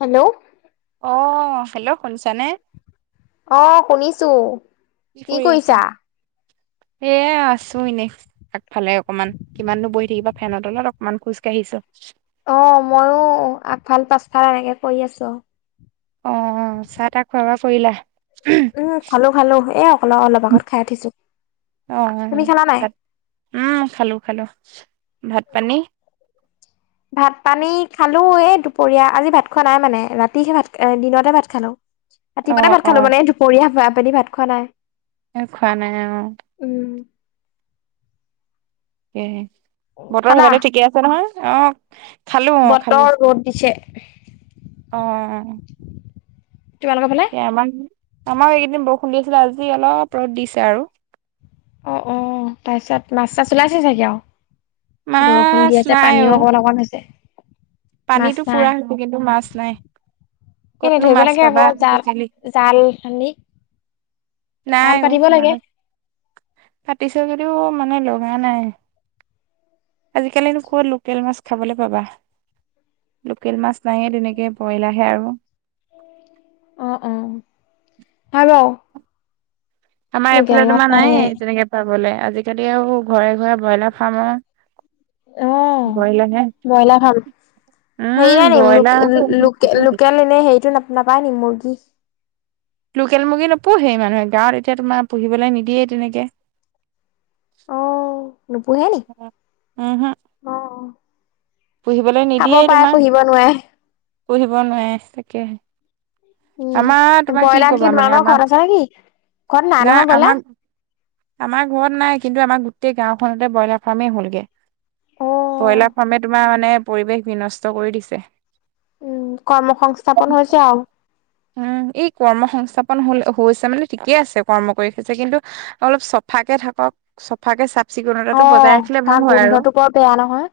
Hello? অ hello শুনছানে? অ শুনিছো, কি কৰিছা? সেয়ে আছোঁ ইনে। আগফালে অকনমান কিমাননো বহি থাকিবা ফেনত তলত অকনমান খোজ কাঢ়িছো। অ মইও আগফাল পাছফাল এনেকে কৰি আছো। অ চাহ - তাহ খোৱা-বোৱা কৰিলা? উম খালো খালো, এ অকল অলপ আগত খাই উঠিছো, অ তুমি খালা নাই? ভাত উম খালো খালো ভাত পানী। ভাত - পানী খালো এই দুপৰীয়া আজি ভাত খোৱা নাই মানে ৰাতিহে ভাত এ দিনতে ভাত খালো। অ ৰাতিপুৱাতে ভাত অ খালো মানে দুপৰীয়া পা পানী ভাত খোৱা নাই। এই খোৱা নাই আৰু। উম। কেহে বতৰৰ খালা সেইফালে ঠিকে আছে নহয়, অহ খালো অ খালো। বতৰ ৰ'দ দিছে অ। তোমালোকৰ ফালে? এ আমাক, আমাক এইকেইদিন বৰষুণ দি আছিলে আজি অলপ ৰ'দ দিছে আৰু। অ অ তাৰপিছত মাছ - চাছ ওলাইছে চাগে আৰু? বৰষুণ মাছ দি আছে, পানীও অকমান অকমান হৈছে। মাছ পানীটো নাই পুৰা হৈছে কিন্তু মাছ নাই, এনে কতনো ধৰিব মাছ লাগে আকৌ পাবা জাল বুজিলি। জাল খানি নাই অ মাছ, পাতিছ কিদিও মানে লগা নাই। আজিকালিনো ক'ত লোকেল মাছ খাবলৈ পাবা? লোকেল মাছ নাইয়ে তেনেকে বইলাৰহে আৰু। অ অ, আৰু আমাৰ এইফালে তোমাৰ নাইয়ে তেনেকে পাবলে, আজিকালি আৰু ঘৰে ঘৰে ব্ৰইলাৰ ফাৰ্মৰ অ ব্ৰইলাৰহে বইলাৰ ফাৰ্ম। হেৰি উম নাই নিকি ব্ৰইলাৰ লোকে লো লোকে লোকেল এনেই হেৰিটো ন নাপায় নি মুৰ্গী? লোকেল মুৰ্গী নোপোহে মানুহে, গাঁৱত এতিয়া তোমাৰ পুহিবলৈ নিদিয়েই তেনেকে। [inaudible] নুপুহে নি? উমহু অ অ। পুহিবলৈ খাব নিদিয়েই পাৰে, তোমাৰ পুহিব নোৱাৰে। পুহিব নোৱাৰে তাকে। উম, আমাৰ তোমাৰ কি ব্ৰইলাৰ কবা মানে তোমালোকৰ ঘৰত আমাৰ? আছে নেকি? ঘৰত নহয় নাই ব্ৰইলাৰ? আমাৰ আমাৰ ঘৰত নাই কিন্তু আমাৰ গোটেই গাঁওখনতে ব্ৰইলাৰ ফাৰ্মেই হ'লগে। অ', ব্ৰইলাৰ ফাৰ্মে তোমাৰ মানে পৰিৱেশ বিনষ্ট কৰি দিছে। উম কৰ্ম সংংস্থাপন হৈছে আৰু। উম এই কৰ্ম সংস্থাপন হল হৈছে মানে ঠিকেই আছে কৰ্ম কৰি হৈছে কিন্তু অলপ চফাকে থাকক। চাফাকে চাফ চিকুণতাটো বজাই অ' ৰাখিলে ভাল তাৰ হয় আৰু গোন্ধটো বৰ বেয়া নহয়,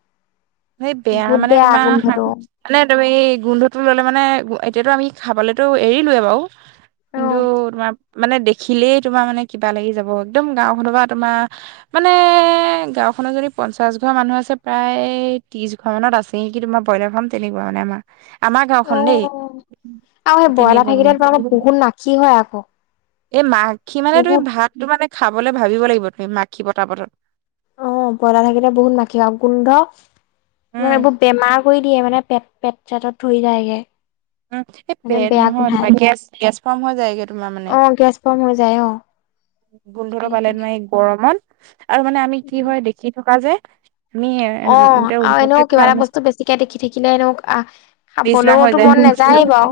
সেই বেয়া বহুত মানে তোমাৰ গোন্ধটো। মানে তুমি গোন্ধটো ললে মানে এতিয়াতো আমি খাবলেতো এৰিলোৱে বাৰু কিন্তু অ', তোমাৰ মানে দেখিলেই তোমাৰ মানে কিবা লাগি যাব একদম গাঁওখনৰ পৰা তোমাৰ মানে গাওঁ খনৰ যদি পঞ্চাছ ঘৰ মানুহ আছে প্ৰায় ত্ৰিছ ঘৰখনত আছে নেকি তোমাৰ ব্ৰইলাৰ ফাৰ্ম তেনেকুৱা মানে আমা আমাৰ অ' গাঁওখন দেই আৰু সেই ব্ৰইলাৰ তেনেকুৱা উম থাকিলে তোমালোকৰ বহুত নাখি হয় আকৌ এই মাখি মানে তুমি বহুত। ভাত এইটো মানে খাবলে ভাবিব লাগিব তুমি মাখি পতাপতত অ ব্ৰইলাৰ থাকিলে বহুত মাখি হয় গোন্ধ তোমাৰ উম এইবোৰ বেমাৰ কৰি দিয়ে মানে পেট পেট চেটত ধৰি যায়গে উম এই মানে পেট বেয়া নহয় গোন্ধাই তোমাৰ গেছ গেছ হৈ যায়গে তোমাৰ মানে ফম যায় অ গোন্ধটো পালে সেইটোৱে। মানে এই গৰমত আৰু মানে আমি কি হয় দেখি থকা যে আমি তেওঁ [unintelligible] এতিয়া দেখি থাকিলেনো আহ বিশনা হৈ খাবলৈওতো যায় মন উম নাযায়েই বাৰু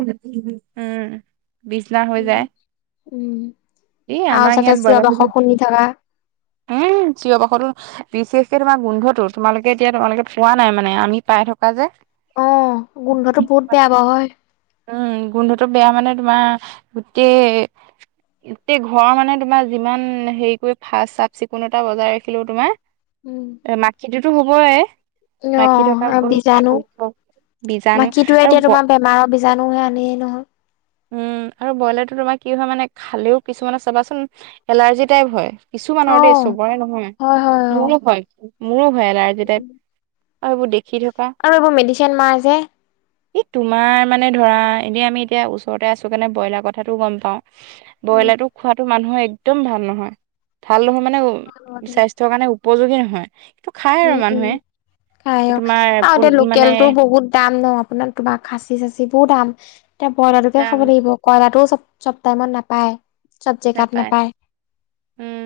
বিশনা হৈ যায় উম, উম, এই আৰু আমাৰ চাগে ইয়াত চিঞৰ বাখৰ শুনি থকা ব্ৰইলাৰ উম চিঞৰ বাখৰটো বিশেষকে তোমাৰ গোন্ধটো তোমালোকে এতিয়া তোমালোকে পোৱা নাই মানে আমি পাই থকা যে অ গোন্ধটো বহুত বেয়া পাওঁ হয় উম গোন্ধটো বেয়া মানে তোমাৰ গোটেই গোটেই ঘৰৰ মানে তোমাৰ যিমান হেৰি কৰি ফা চাফ চিকুণতা বজাই ৰাখিলেঁও তোমাৰ উম, এ মাখিটোতো হবই অ মাখি থকা আৰু বিজাণু বীজাণু মাখিটোয়ে এতিয়া আৰু তোমাৰ বেমাৰত বীজাণু সেই আনেই নহয় উম আৰু ব্ৰইলাৰটো তোমাৰ কি হয় মানে খালেও কিছুমানৰ চাবাচোন এলাৰ্জি টাইপ হয় কিছুমানৰ দেই অ', চবৰে নহয় হয় হয় অ', মোৰো হয় মোৰো হয় এলাৰ্জী টাইপ আৰু এইবোৰ দেখি থাকো আৰু এইবোৰ মেডিচিন মাৰা যে এই তোমাৰ মানে ধৰা এনেই আমি এতিয়া ওচৰতে আছো কাৰণে ব্ৰইলাৰ কথাটো গম পাওঁ উম। ব্ৰইলাৰটো খোৱাটো মানুহৰ একদম ভাল নহয় ভাল নহয় মানে স্বাস্থ্য উম স্বাস্থ্য কাৰণে উপযোগী নহয় কিন্তু খাই আৰু উম উম মানুহে আয় তোমাৰ আৰু পোন- মানে লোকেলটো বহুত দাম ন আপোনাৰ তোমাৰ খাচী চাচি বোৰ দাম এতিয়া ব্ৰইলাৰটোকে দাম খাব লাগিব কইলাটোও চব চব টাইমত নাপায় চব জেগাত নাপায় নেপায় উম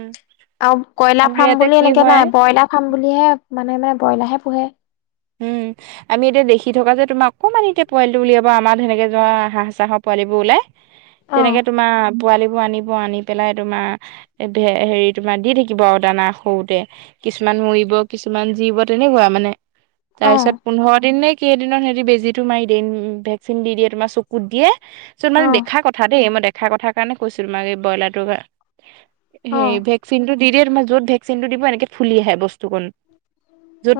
আৰু কইলাৰ আমাৰ ফাৰ্ম ইয়াতে বুলি কি এনেকে হয় নাই ব্ৰইলাৰ ফাৰ্ম বুলিহে মানে মানুহে পুহে উম আমি এতিয়া দেখি থকা যে তোমাৰ অকণমানিতে পোৱালিটো উলিয়াব আমাৰ যেনেকে হাঁহ চাহাৰ পোৱালিবোৰ ওলাই অ তেনেকে তোমাৰ পোৱালিবোৰ আনিব আনি পেলাই তোমাৰ এ ধে হেৰি তোমাৰ দি থাকিব আৰু দানা সৰুতে কিছুমান মৰিব কিছুমান জীয়িব তেনেকুৱা মানে তাৰ অ পিছত পোন্ধৰ দিন নে কেইদিনত সিহতি বেজীতো মাৰি ভেকচিন দি দিয়ে তোমাৰ চকুত দিয়ে চ মই অ দেখা কথা দেই মই দেখা কথা কাৰণে কৈছো তোমাক এই ব্ৰইলাৰটোৰ অ সেই ভেকচিনটো দি দিয়ে তোমাৰ য'ত ভেকচিনটো দিব এনেকে ফুলি আহে বস্তুকোণ।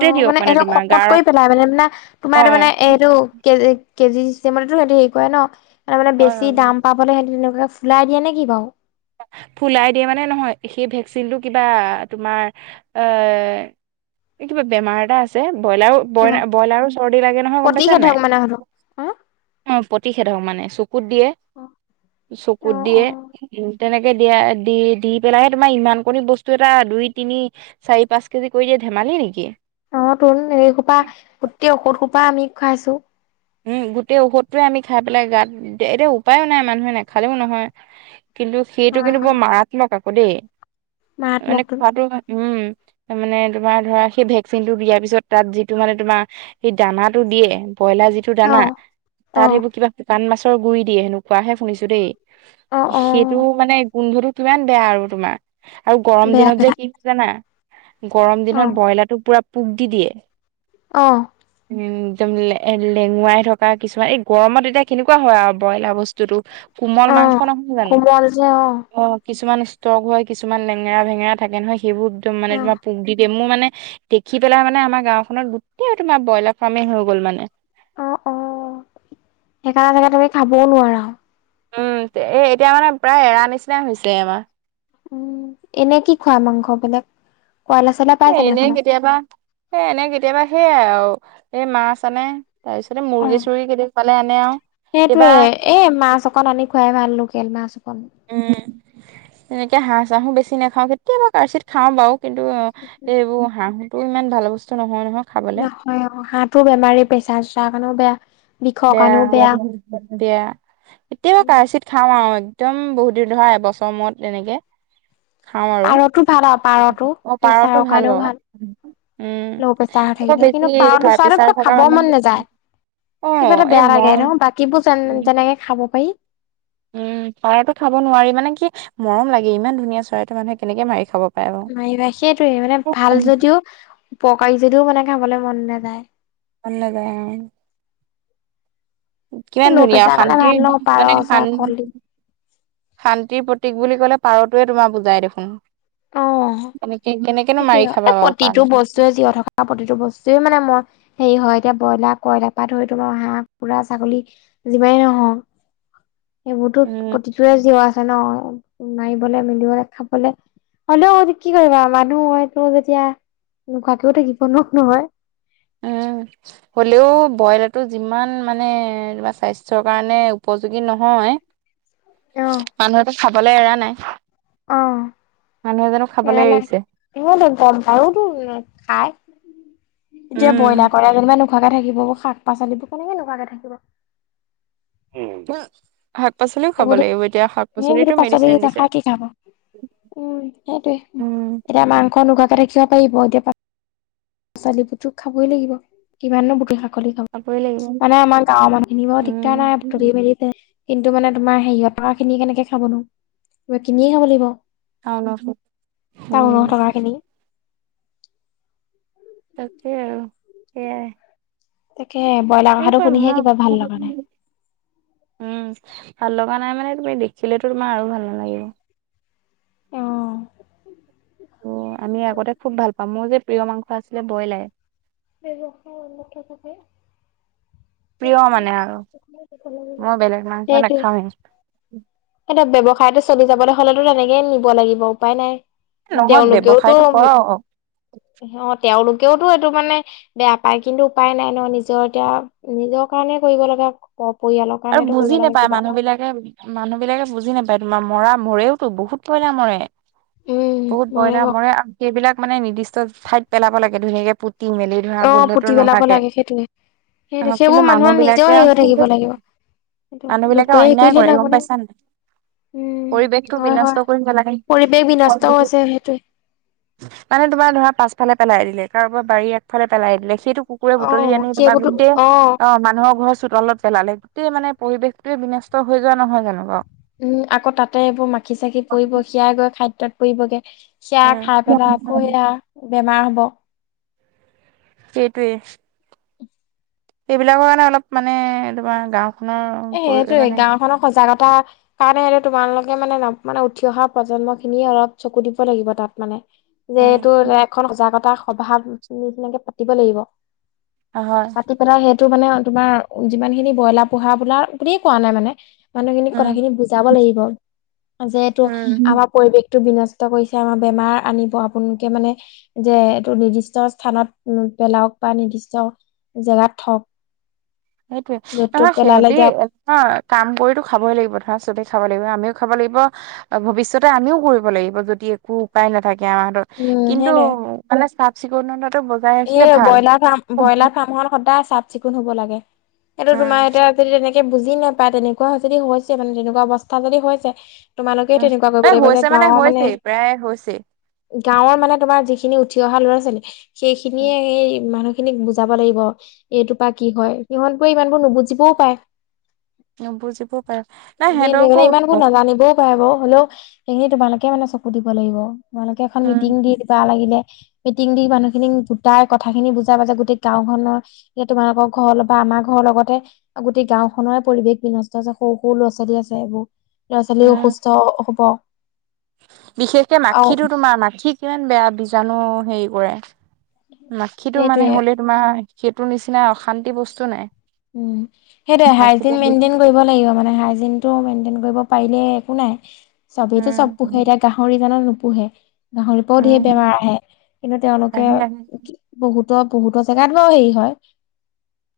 অ দিয়ক মানে এইটো তোমাক। শকত কৰি পেলাই মানে, মানে তোমাৰ তাৰ মানে এইটো কেজ- কেজী চিষ্টেমতেটো হেহঁতি হেই কৰে ন' তাৰমানে বেছি হয় দাম পাবলে হেহঁতি তেনেকুৱা ফুলাই দিয়ে নেকি বাৰু? ফুলাই দিয়ে মানে নহয় সেই ভেকচিনটো কিবা তোমাৰ এ এ কিবা বেমাৰ এটা আছে বইলাৰ বইলা-বইলাৰো চৰ্দি লাগে নহয় গম পাইছা নে প্ৰতিষেধক মানে সেইটো নাই অ'প্ৰতিষেধক মানে চু কুত দিয়ে অ চকুত দিয়ে অ', তেনেকে দিয়া দি, দি পেলাইহে তোমাৰ ইমান কৰি বস্তু এটা দুই, তিনি চাৰি, পাঁচ কেজি কৰি দিয়া ধেমালি নেকি অ' তোন এই খোপা গোটেই ঔষধ খোপা আমি খাইছো। উম, গোটেই ঔষধটোৱে খাই পেলাই গাত দে এতিয়া উপায়ো নাই মানুহে নেখালেও নহয়। কিন্তু সেইটো কিন্তু বৰ মাৰাত্মক আকৌ দেই মাৰাত্মক অ'মানে তোন খোৱাটো উম, তাৰ মানে তোমাৰ ধৰা সেই ভেকচিনটো বিয়া পিছত তাত যিটো মানে তোমাৰ সেই দানাটো দিয়ে বইলাৰ যিটো দানা অ', তাত অ', সেইবোৰ কিবা শুকান মাছৰ গুৰি দিয়ে সেনেকুৱাহে শুনিছো অ', দেই। সেইটো অ', মানে গোন্ধটো কিমান বেয়া আৰু তোমাৰ। আৰু গৰম বেয়া দিনত যে বেয়া কি [unintelligible] জানা গৰম অ', দিনত বইলাৰটো পুৰা পোক দি দিয়ে। অ', উম, দম লে লেঙুৱাই থকা কিছুমান এই গৰমত এতিয়া কেনেকুৱা হয় আৰু বইলাৰ বস্তুটো কোমল মাংস অ', নহয় জানো কোমল যে অ', অ'কিছুমান আছ ষ্ট্ৰং হয় কিছুমান লেঙেৰা ভেঙেৰা থাকে নহয় সেইবোৰ একদম মানে অ', তোমাৰ পোক দি দিয়ে। মোৰ মানে দেখি পেলাই মানে আমাৰ গাওখনত গোটেই তোমাৰ বইলাৰ ফাৰ্মেই হৈ গ'ল মানে। অ' অ' সেইকাৰণে চাগে তুমি খাবও নোৱাৰা। উম, তে এ এতিয়া মানে প্ৰায় এৰা নিচিনাই হৈছে আমাৰ। উম, এনে কি খোৱা মাংস বেলেগ কয়লা- চয়লা এ পাই জানো এনেই সেইখনত? কেতিয়াবা, এ এনেই কেতিয়াবা সেইয়াই য়াও এ মাছ আনে। তাৰপিছতে মুৰ্গী, অ', চোৰ্গী কেতিয়াকে পালে আনে আৰু এইবা সেইটোয়ে এ মাছ অকণ আনি খুৱাই ভাল লোকেল মাছ অকণ। উম, তেনেকে হাঁহ-চাহ ও বেছি নাখাওঁ কেতিয়াবা কাৰচিত খাওঁ বাৰু কিন্তু [inaudible] এইবোৰ হাঁহটো ইমান ভাল বস্তু নহয়, নহয়। খাবলে নহয় অ' হাঁহতো বেমাৰী প্ৰেছা-চেচাৰৰ কাৰণেও বেয়া। বিষৰ বেয়া, কাৰণেও বেয়া এতিয়াবা কাৰ্চিৎ খাওঁ আৰু একদম বহুত দিন ধৰা এবছৰ মূৰত এনেকে। খাও আৰু পাৰতো ভাল আৰু পাৰতো অ' পাৰতো প্ৰেছাৰৰ ভাল কাৰণেও বাৰো উম, ল' প্ৰেছাৰ হৈ আকৌ থাকিলে কিন্তু বেছি হাই পাৰতো চোৱাটো কিবা প্ৰেছৰ থকা খাব মন নাযায় মানুহ অ কিবা এটা এই বেয়া লাগে মৰম ন, বাকীবোৰ যেন- যেনেকে খাব পাৰি উম, পাৰতো খাব নোৱাৰি মানে কি মৰম লাগে ইমান ধুনীয়া চৰাইটো মানুহে কেনেকে মাৰি খাব পাৰে বাৰু। মাৰিবা সেইটোয়ে মানে ভাল যদিও উপকাৰী যদিও মানে খাবলৈ মন নাযায়। মন নাযায় অ। কিমান ল' ধুনীয়া অ' প্ৰেছাৰ কাৰণে ভাল শান্তিত ন পাৰ মানে চা শান কলডিল শান্তিৰ প্ৰতীক বুলি ক'লে পাৰটোৱে তোমাৰ বুজাই দেখোন। অ এনেকে কেনেকেনো সেইটোয়ে মাৰি এই খাবা বাৰু প্ৰতিটো কোৱাচোন? বস্তুৱে জীয়াই আৰু প্ৰতিটো বস্তুৱে মানে মোৰ হেৰি হয়, এতিয়া ব্ৰইলাৰ, কইলাৰ পৰা ধৰিতো মই হাঁহ, কুকুৰা, ছাগলী যিমানেই নহওঁক সেইবোৰতো উম প্ৰতিটোৰে জিয় আছে ন, মাৰিবলৈ, মিলিবলৈ, খাবলে। হ'লেও কি কৰিবা, মানুহ হৈছোঁ যেতিয়া নোখোৱাকেও থাকিব নোৱাৰো নহয়। উম। হ'লেও বইলাৰটো যিমান মানে তোমাৰ স্বাস্থ্যৰ কাৰণে উপযোগী নহয়। অ', মানুহেতো খাবলৈ এৰা নাই। অঁ, মানুহে জানো এৰা খাবলৈ নাই। এৰিছে [unintelligible] খাই, এতিয়া বইলাৰ উম কইলা যেনিবা নো নোখোৱাকে থাকিব, শাক-পাচলিবোৰ কেনেকে নোখোৱাকে থাকিব। শাক-পাচলিও খাব সেইবোৰতো লাগিব এতিয়া, সেইবোৰতো শাক-পাচলিতটো পাচলি মেদিচিন দিছে। নাখাই কি খাব উম, সেইটোৱে, উম এতিয়া মাংস নোখোৱাকে থাকিব পাৰিব, এতিয়া [unintelligible] খাবই লাগিব, কিমান নো [unintelligible] খাবই লাগিব [unintelligible] মানে আমাৰ গাঁৱৰ মানুহখিনিৰ বাৰো দিগদাৰ নাই, উম তুলি-মেলি [unintelligible] কিন্তু মানে তোমাৰ হেৰিয়ঁত থকা খিনি কেনেকে খাবনো, কিনিয়ে খাব লাগিব। [unintelligible] টাউনত উম। থকা খিনি। তাকেই আৰু, সেইয়াই। তাকে, ব্ৰইলাৰ কথাটো শুনিহে কিবা ভাল লগা নাই। মই উম, ভাল লগা নাই মানে, তুমি দেখিলেতো তোমাৰ আৰু ভাল নালাগিব। অ, আমি আগতে খুব ভাল পাওঁ, মোৰ যে প্ৰিয় মাংস আছিলে ব্ৰইলাৰে। ব্যৱসায় উন্নত থাকে। প্ৰিয় মানে আৰু মই বেলেগ মাংস সেইটোৱে। নাখাওৱেই এতিয়া ব্যৱসায়টো চলি যাবলৈ হ'লেতো তেনেকে নিব লাগিব, উপায় নাই। নহয় তেওঁলোকেওতো ব্যৱসায়টো কৰক অ, তেওঁলোকেওতো এইটো মানে বেয়া পাই, কিন্তু উপায় নাই ন, নিজৰ এতিয়া নিজৰ কাৰণে কৰিব লাগে আকৌ স-পৰিয়ালৰ আৰু কাৰণেতো বুজি কৰিব লাগে নোপায় কিবা মানুহ এটা। বিলাকে মানুহ বিলাকে বুজি নাপায়, তোমাৰ মৰা, মৰেওতো বহুত বইলা মৰে। উম বহুত বইলাৰ ক মৰে, আৰু সেইবিলাক মানে নিৰ্দিষ্ট ঠাইত পেলাব লাগে, ধুনীয়াকে পুত তি-মেলি ধৰা, অ গোন্ধটো পুতি পেলাব নহাকে। লাগে সেইটোৱে সেই অ, সেইবোৰ কিন্তু মানুহৰ নিজেও মানুহবিলাকে হেৰি হৈ থাকিব লাগিব সেইটো মানুহ লোকে বিলাকে হেৰি অন্যায় কৰিলে কৰে, নহব গম নহয় পাইছা নে নাই। উম পৰিবেশ হয় হয় বিনষ্ট কৰি পৰিৱেশ বিনষ্ট পেলাইছে। হৈছে সেইটোৱে মানে তোমাৰ ধৰা, পাছফালে পেলাই দিলে, কাৰোবাৰ পৰা বাৰীৰ আগফালে পেলাই দিলে, সেইটো কুকুৰে বুটলি অ', আনি তোমাৰ সেইবোৰতো গোটেই অ, মানুহৰ ঘৰৰ চোতালত পেলালে। টেই মানে পৰিৱেশটোৱে বিনষ্ট হৈ যোৱা নহয় জানো। উম, আকৌ তাতে এইবোৰ মাখি-চাখি পৰিব, সেয়াই গৈ খাদ্যত পৰিবগে। সেয়া খাই পেলাই আকৌ সেয়া বেমাৰ হ'ব। সেইটোৱে। এইবিলাকৰ কাৰণে অলপ মানে তোমাৰ গাঁও এ, সেইটোৱে, গাওখনৰ সজাগতা কাৰণেটো তোমালোকে মানে, মানে উঠি অহা প্ৰজন্ম খিনিয়ে অলপ চকু দিব লাগিব, তাত মানে। যে এইটো এখন সজাগতা সভা [unintelligible] পাতিব লাগিব। হয়। [unintelligible] সেইটো মানে তোমাৰ যিমান খিনি ব্ৰইলাৰ পোহা বোলা বুলিয়ে কোৱা নাই মানে। মানুহ খিনিক উম কথাখিনি বুজাব লাগিব যে, এইটো আমাৰ পৰিৱেশ। বিনষ্ট কৰিছে আমাৰ বেমাৰ আনিব আপোনোকে মানে যে এইটো নিৰ্দিষ্ট স্থানত উ পেলাওক বা নিৰ্দিষ্ট জেগাত থওক। সেইটোৱে য'ত ত'ত নহয় পেলালে সেহঁতি এতিয়া অ' কাম কৰিতো খাবই লাগিব ধৰা চবে খাব লাগিব। আমিও খাব লাগিব। ভৱিষ্যতে আমিও কৰিব লাগিব যদি একো উপায় নাথাকে আমাৰ হাতত। উম কিন্তু সেইটোৱে মানে চাফ চিকুণতটো ব এই ব্ৰইলাৰ ফাৰ্ম ব্ৰইলাৰ ফাৰ্মখন সদায় চাফ চিকুণ হ'ব লাগে। সেইটো তোমাৰ এতিয়া। যদি তেনেকে বুজি নাপায় তেনেকুৱা যদি হৈছে মানে তেনেকুৱা অৱস্থা যদি হৈছে তোমালোকে তেনেকুৱা এ কৰিব হৈছে লাগিবগে। গাঁৱৰ মানে হৈছেই প্ৰায় হৈছেই। গাঁৱৰ মানে তোমাৰ যিখিনি উঠি অহা ল'ৰা-ছোৱালী সেইখিনিয়ে হেই মানুহ খিনিক বুজাব লাগিব। এইটোৰপা কি হয়? সিহঁতবোৰে ইমানবোৰ নুবুজিবও পায়। বুজিবও পাই। নাই সিহঁতকো উঠ ৱা আকৌ, হ'লেও সেইখিনি তোমালোকে মানে চকু দিব লাগিব। তোমালোকে এখন উম, মিটিং দি দিবা লাগিলে। মিটিং দি মানুহ খিনি গোটাই কথা খিনি বুজাবা যে গোটেই গাঁওখনৰ এ তোমালোকৰ ঘৰ ল বা আমাৰ ঘৰ লগতে গোটেই গাঁওখনেৰে পৰিৱেশ বিনষ্ট আছে সৰু সৰু ল'ৰা-ছোৱালী আছে এইবোৰ। ল'ৰা-ছোৱালীও উম, অসুস্থ হ'ব। বিশেষকে আৰু মাখিটো তোমাৰ, মাখি কিমান বেয়া বীজাণু হেৰি কৰে। মাখিটো মানে সেইটোৱে হ'লে তোমাৰ সেইটোৰ নিচিনা অশান্তি বস্তু নাই। উম, সেইটোয়ে মাখিটো হাইজিন মেইণ্টেইন কৰিব লাগিব, মানে হাইজিন। টো মেইণ্টেইন কৰিব পাৰিলে একো নাই। উম, চবেইতটো চব পোহে এতিয়া গাহৰি জান নোপোহে। গাহৰিৰ পৰাও ঢেৰ উম, বেমাৰ আহে কিন্তু তেওঁলোকে আহে আহে বহুত বহুতৰ জেগাত হয় হেৰি হয়।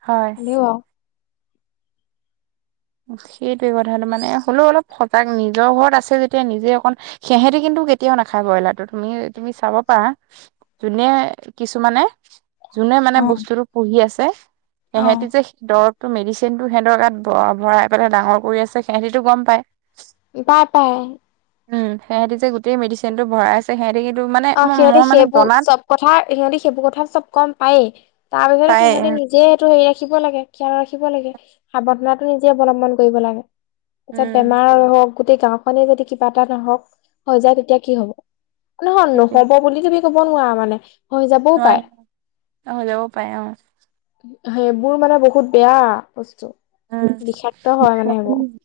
হয়। হ'লেও আৰু সেইটোৱে কথাটো মানে। হ'লেও অলপ সজাগ নিজৰ ঘৰত আছে যেতিয়া নিজে অকণ সেহেঁতে কিন্তু কেতিয়াও নাখায় ব্ৰইলাৰটো। তুমি তুমি চাব পাৰা। যোনে কিছুমানে যোনে মানে অ বস্তুটো পুহি আছে, সেহঁতি যে অ', দৰবটো মেডিচিনটো সিহঁতৰ গাত ব ভৰাই পেলাই ডাঙৰ কৰি আছে সেহেঁতিতো গম পায়। পাই পাই। উম সেহেঁতি যে গোটেই মেডিচিনটো ভৰাই আছে। সেহেঁতি সেইতো মানে অহ মই সিহঁতে মই মানে সেইবোৰ জনাত চব কথা সিহঁতে সেইবোৰ কথা চব গম পায়েই। তাৰ পিছতো পায় সিহঁতি নি জে সেইটো হেৰি ৰাখিব লাগে। খেয়াল ৰাখিব লাগে। সাৱধানতাটো নিজে অৱলম্বন কৰিব লাগে। পিছত বেমাৰ হওক গোটেই গাঁওখনে যদি কিবা এটা নহওক হৈ যায় তেতিয়া কি হ'ব? নহয় সেইটোৱে নহ'ব বুলি তুমি ক'ব নোৱাৰা মানে। হৈ যাবও নোৱাৰি পায়। হৈ যাব পাৰে অ সেইবোৰ মানে বহুত বেয়া বস্তু। বিষাক্ত হয় মানে সেইবোৰ। উম।